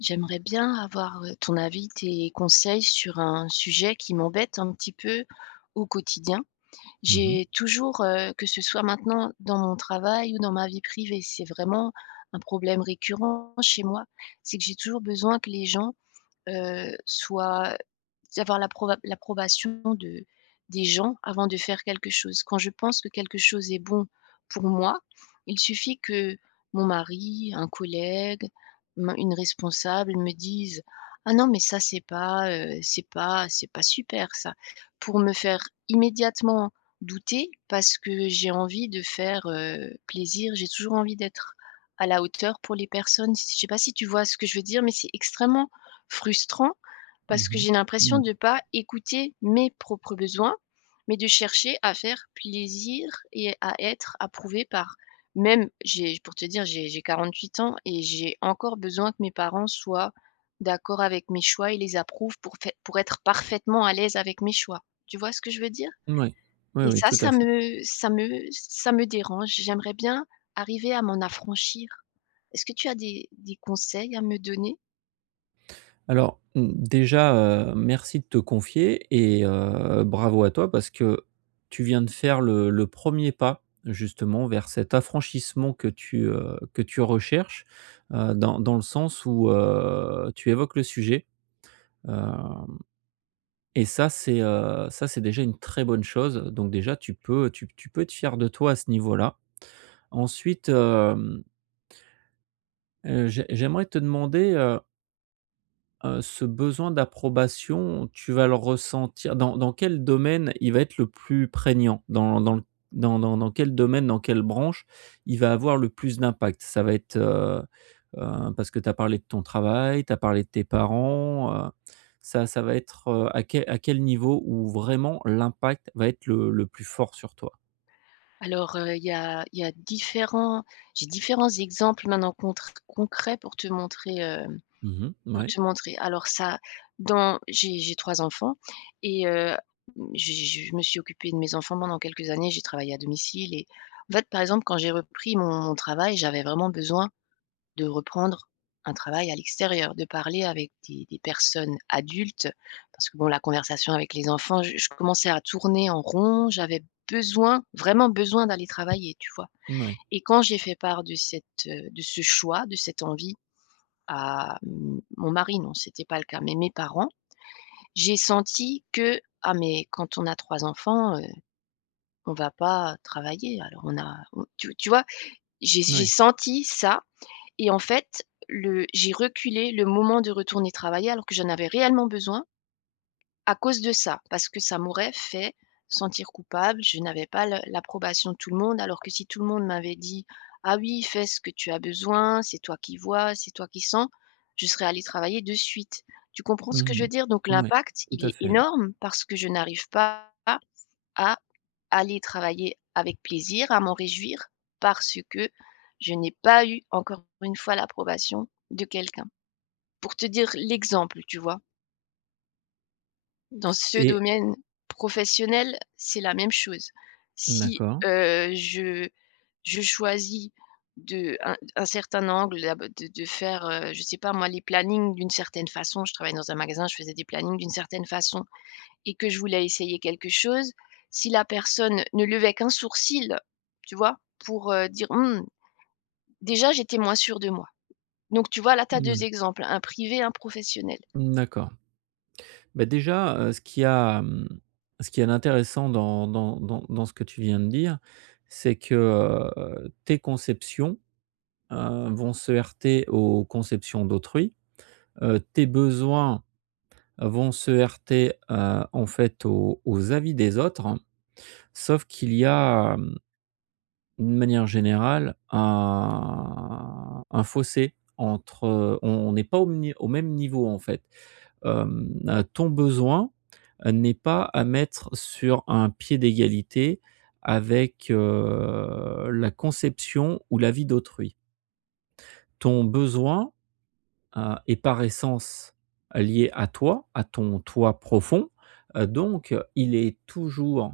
J'aimerais bien avoir, ton avis, tes conseils sur un sujet qui m'embête un petit peu au quotidien. Mmh mh. J'ai toujours, que ce soit maintenant dans mon travail ou dans ma vie privée, c'est vraiment un problème récurrent chez moi. C'est que j'ai toujours besoin que les gens soit d'avoir l'approbation de des gens avant de faire quelque chose. Quand je pense que quelque chose est bon pour moi, il suffit que mon mari, un collègue, me une responsable me dise: «Ah non, mais ça c'est pas, c'est pas super ça», pour me faire immédiatement douter parce que j'ai envie de faire, plaisir. J'ai toujours envie d'être à la hauteur pour les personnes. Si je sais pas si tu vois ce que je veux dire, mais c'est extrêmement frustrant Mmh parce que mh. j'ai l'impression Mmh. de pas écouter mes propres besoins, mais de chercher à faire plaisir et à être approuvée par même j'ai pour te dire, j'ai 48 ans et j'ai encore besoin que mes parents soient d'accord avec mes choix et les approuvent pour fai pour être parfaitement à l'aise avec mes choix. Tu vois ce que je veux dire? Mouais. Oui, Et oui, ça, tout à fait. Ça me dérange. J'aimerais bien arriver à m'en affranchir. Est-ce que tu as des conseils à me donner? Alors, mmh, déjà, merci de te confier et bravo à toi parce que tu viens de faire le 1er pas justement vers cet affranchissement que que tu recherches, dans le sens où, tu évoques le sujet, heu et ça c'est déjà une très bonne chose, donc déjà tu peux tu peux être fier de toi à ce niveau-là. Ensuite, j'aimerais te demander, ce besoin d'approbation, tu vas le ressentir dans quel domaine il va être le plus prégnant? Dans quel domaine, dans quelle branche il va avoir le plus d'impact? Ça va être, parce que tu as parlé de ton travail, tu as parlé de tes parents, ça va être, à quel niveau où vraiment l'impact va être le plus fort sur toi? Alors, il y a différents j'ai différents exemples maintenant contre concrets pour te montrer, Mmh mh. pour Mouais, te montrer. Alors ça, dans j'ai 3 enfants et je me suis occupée de mes enfants pendant quelques années, j'ai travaillé à domicile et en fait, par exemple, quand j'ai repris mon travail, j'avais vraiment besoin de reprendre un travail à l'extérieur, de parler avec des personnes adultes. Parce que bon, la conversation avec les enfants, je commençais à tourner en rond, j'avais besoin, vraiment besoin d'aller travailler, tu vois? mouais, Et quand j'ai fait part de cette, de ce choix, de cette envie à m mon mari, non, c'était pas le cas, mais mes parents, j'ai senti que: «Ah mais quand on a 3 enfants, on va pas travailler, alors on a» on tu vois? J'ai ouais. senti ça et en fait, le j'ai reculé le moment de retourner travailler alors que j'en avais réellement besoin à cause de ça, parce que ça m'aurait fait sentir coupable. Je n'avais pas le l'approbation de tout le monde, alors que si tout le monde m'avait dit: «Ah oui, fais ce que tu as besoin, c'est toi qui vois, c'est toi qui sens», je serais allée travailler de suite. Tu comprends ce que je Mmh veux dire? Donc mh. Ouais, l'impact, tout il à est fait énorme parce que je n'arrive pas à aller travailler avec plaisir, à m'en réjouir parce que je n'ai pas eu encore une fois l'approbation de quelqu'un. Pour te dire l'exemple, tu vois, dans ce et domaine professionnel, c'est la même chose. Si d'accord. Je choisis un certain angle, de faire, je sais pas moi, les plannings d'une certaine façon, je travaille dans un magasin, je faisais des plannings d'une certaine façon, et que je voulais essayer quelque chose, si la personne ne levait qu'un sourcil, tu vois? Pour, dire: «Mmh», déjà j'étais moins sûre de moi. Donc tu vois, là, tu as 2 Mouais, exemples, un privé, un professionnel. d'accord. Bah, déjà, ce qui a, ce qui est intéressant dans ce que tu viens de dire, c'est que, tes conceptions, vont se heurter aux conceptions d'autrui. Tes besoins vont se heurter, en fait aux avis des autres. Sauf qu'il y a, d'une manière générale, un fossé entre on n'est pas au ni au même niveau, en fait. Ton besoin n'est pas à mettre sur un pied d'égalité avec, la conception ou l'avis d'autrui. Ton besoin, est par essence lié à toi, à ton toi profond, donc il est toujours,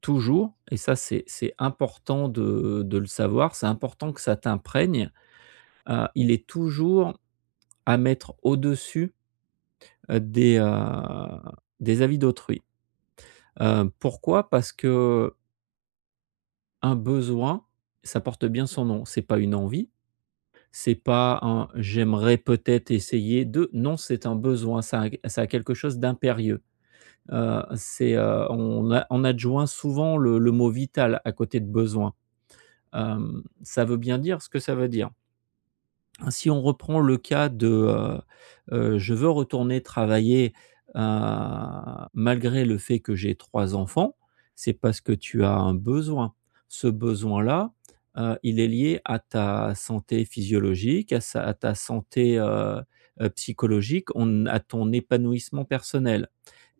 toujours, et ça c'est important de le savoir, c'est important que ça t'imprègne, il est toujours à mettre au-dessus, heu, des, heu, des avis d'autrui. Pourquoi? Parce que un besoin, ça porte bien son nom. C'est pas une envie, c'est pas un «j'aimerais peut-être essayer de». Non, c'est un besoin, ça a quelque chose d'impérieux. C'est, on a on adjoint souvent le mot «vital» à côté de «besoin». Ça veut bien dire ce que ça veut dire. Si on reprend le cas de, je veux retourner travailler, heu, malgré le fait que j'ai 3 enfants, c'est parce que tu as un besoin. Ce besoin-là, il est lié à ta santé physiologique, à sa à ta santé, psychologique, on à ton épanouissement personnel.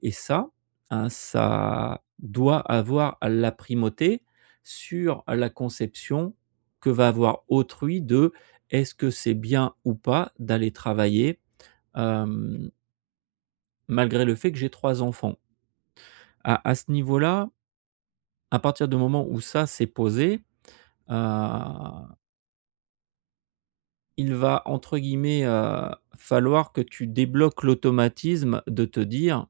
Et ça, hein, ça doit avoir la primauté sur la conception que va avoir autrui de: est-ce que c'est bien ou pas d'aller travailler, hem, malgré le fait que j'ai 3 enfants? À ce niveau-là, à partir du moment où ça s'est posé, heu, il va, entre guillemets, falloir que tu débloques l'automatisme de te dire: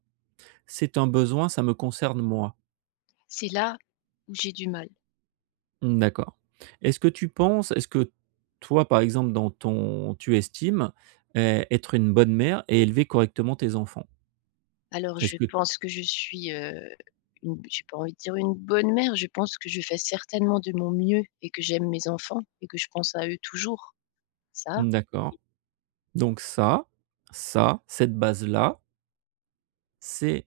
«C'est un besoin, ça me concerne moi». C'est là où j'ai du mal. Mmh, d'accord. Est-ce que tu penses, est-ce que toi, par exemple, dans ton tu estimes, être une bonne mère et élever correctement tes enfants? Alors Est-ce je que pense que je suis, une j'ai pas envie de dire une bonne mère, je pense que je fais certainement de mon mieux et que j'aime mes enfants et que je pense à eux toujours. Ça, Mmh, d'accord. Donc ça, cette base-là, c'est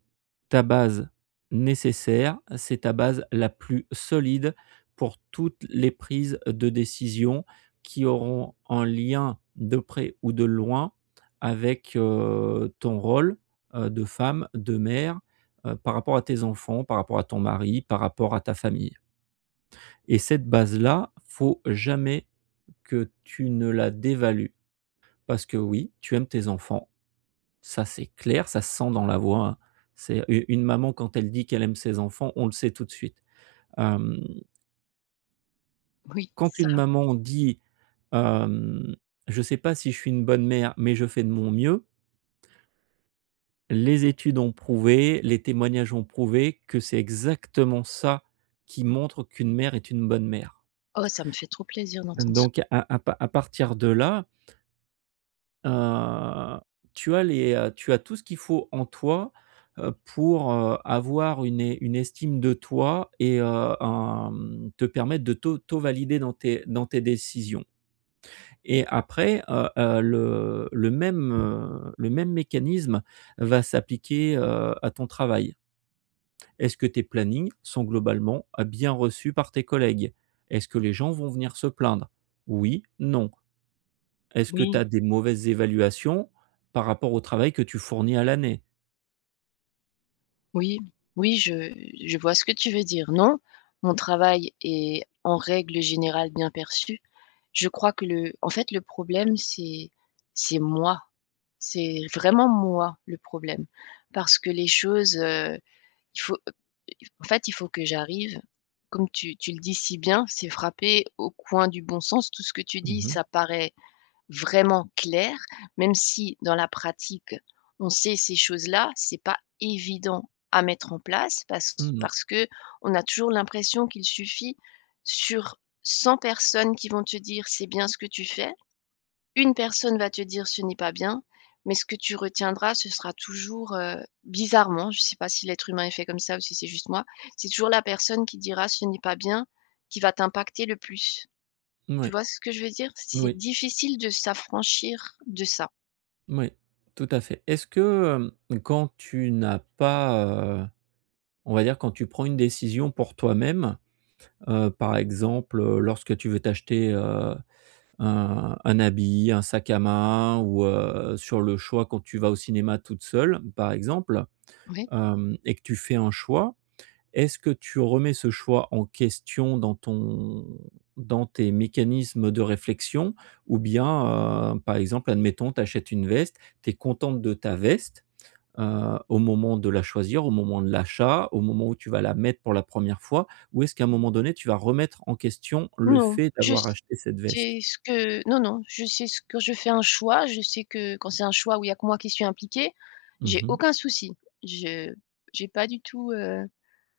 ta base nécessaire, c'est ta base la plus solide pour toutes les prises de décision qui auront un lien de près ou de loin avec, ton rôle, de femme, de mère, par rapport à tes enfants, par rapport à ton mari, par rapport à ta famille, et cette base-là, faut jamais que tu ne la dévalues, parce que oui, tu aimes tes enfants, ça, c'est clair, ça se sent dans la voix, hein. C'est u une maman quand elle dit qu'elle aime ses enfants, on le sait tout de suite. Hem, oui, Quand ça. une maman dit, hem: «Je sais pas si je suis une bonne mère, mais je fais de mon mieux», les études ont prouvé, les témoignages ont prouvé que c'est exactement ça qui montre qu'une mère est une bonne mère. Oh, ça me fait trop plaisir d'entendre ça. Donc à partir de là, Heu, tu as tu as tout ce qu'il faut en toi, pour, avoir une estime de toi, et te permettre de t'auto-valider dans tes décisions, et après, le même mécanisme va s'appliquer, à ton travail. Est-ce que tes plannings sont globalement, bien reçus par tes collègues? Est-ce que les gens vont venir se plaindre? Oui, non. Est-ce que tu Oui. as des mauvaises évaluations par rapport au travail que tu fournis à l'année? Oui, oui, je vois ce que tu veux dire. Non, mon travail est en règle générale bien perçu. Je crois que le en fait, le problème, c'est moi. C'est vraiment moi le problème parce que les choses, il faut, en fait, il faut que j'arrive, comme tu le dis si bien, c'est frappé au coin du bon sens. Tout ce que tu Mmh dis, mh. ça paraît vraiment clair, même si dans la pratique, on sait ces choses-là, c'est pas évident à mettre en place Mmh, parce que on a toujours l'impression qu'il suffit sur 100 personnes qui vont te dire: «C'est bien ce que tu fais», une personne va te dire: «Ce n'est pas bien», mais ce que tu retiendras, ce sera toujours, bizarrement, je sais pas si l'être humain est fait comme ça ou si c'est juste moi, c'est toujours la personne qui dira: «Ce n'est pas bien», qui va t'impacter le plus. Tu vois ce que je veux dire? C'est oui, difficile de s'affranchir de ça. oui, tout à fait. Est-ce que, quand tu n'as pas, on va dire quand tu prends une décision pour toi-même, par exemple, lorsque tu veux t'acheter, un habit, un sac à main, ou, sur le choix quand tu vas au cinéma toute seule, par exemple, Oui. Et que tu fais un choix, est-ce que tu remets ce choix en question dans ton dans tes mécanismes de réflexion? Ou bien, par exemple, admettons, tu achètes une veste, tu es contente de ta veste, au moment de la choisir, au moment de l'achat, au moment où tu vas la mettre pour la première fois? Ou est-ce qu'à un moment donné, tu vas remettre en question le Non, fait je d'avoir acheté cette veste? sais ce que non, non, je sais ce que je fais un choix, je sais que quand c'est un choix où il y a que moi qui suis impliquée, Mmh j'ai mh. aucun souci. Je j'ai pas du tout,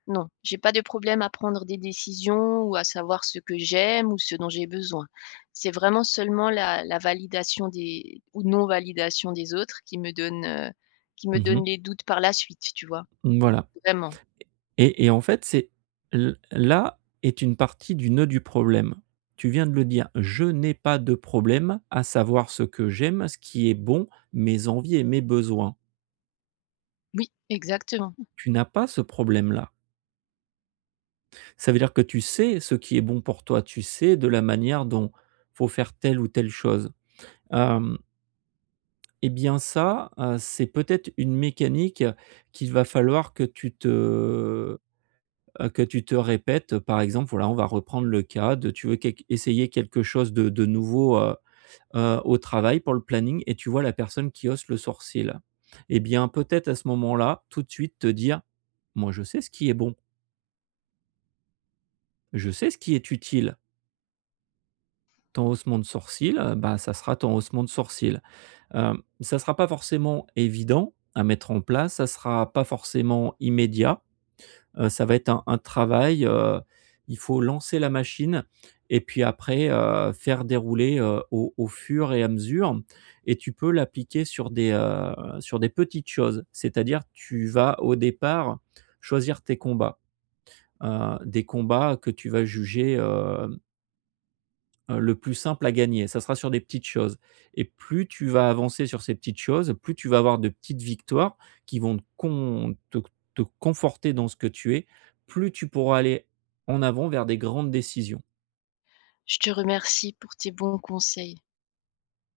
non, j'ai pas de problème à prendre des décisions ou à savoir ce que j'aime ou ce dont j'ai besoin. C'est vraiment seulement la validation des ou non validation des autres qui me donne Mmh. les doutes par la suite, tu vois? Voilà. Vraiment. Et en fait, c'est l là est une partie du nœud du problème. Tu viens de le dire, je n'ai pas de problème à savoir ce que j'aime, ce qui est bon, mes envies et mes besoins. Oui, exactement. Tu n'as pas ce problème-là. Ça veut dire que tu sais ce qui est bon pour toi, tu sais de la manière dont faut faire telle ou telle chose. Hem et bien ça, c'est peut-être une mécanique qu'il va falloir que tu te répètes. Euh, par exemple, voilà, on va reprendre le cas de: tu veux quelque essayer quelque chose de nouveau, au travail pour le planning, et tu vois la personne qui hausse le sourcil. Eh bien, peut-être à ce moment-là, tout de suite te dire: «Moi, je sais ce qui est bon, je sais ce qui est utile». Ton haussement de sourcil, bah, ça sera ton haussement de sourcil. Ça sera pas forcément évident à mettre en place, ça sera pas forcément immédiat. Ça va être un travail, il faut lancer la machine et puis après, faire dérouler, au fur et à mesure, et tu peux l'appliquer sur sur des petites choses. C'est-à-dire, tu vas au départ choisir tes combats, des combats que tu vas juger, le plus simple à gagner. Ça sera sur des petites choses, et plus tu vas avancer sur ces petites choses, plus tu vas avoir de petites victoires qui vont te conforter dans ce que tu es, plus tu pourras aller en avant vers des grandes décisions. Je te remercie pour tes bons conseils.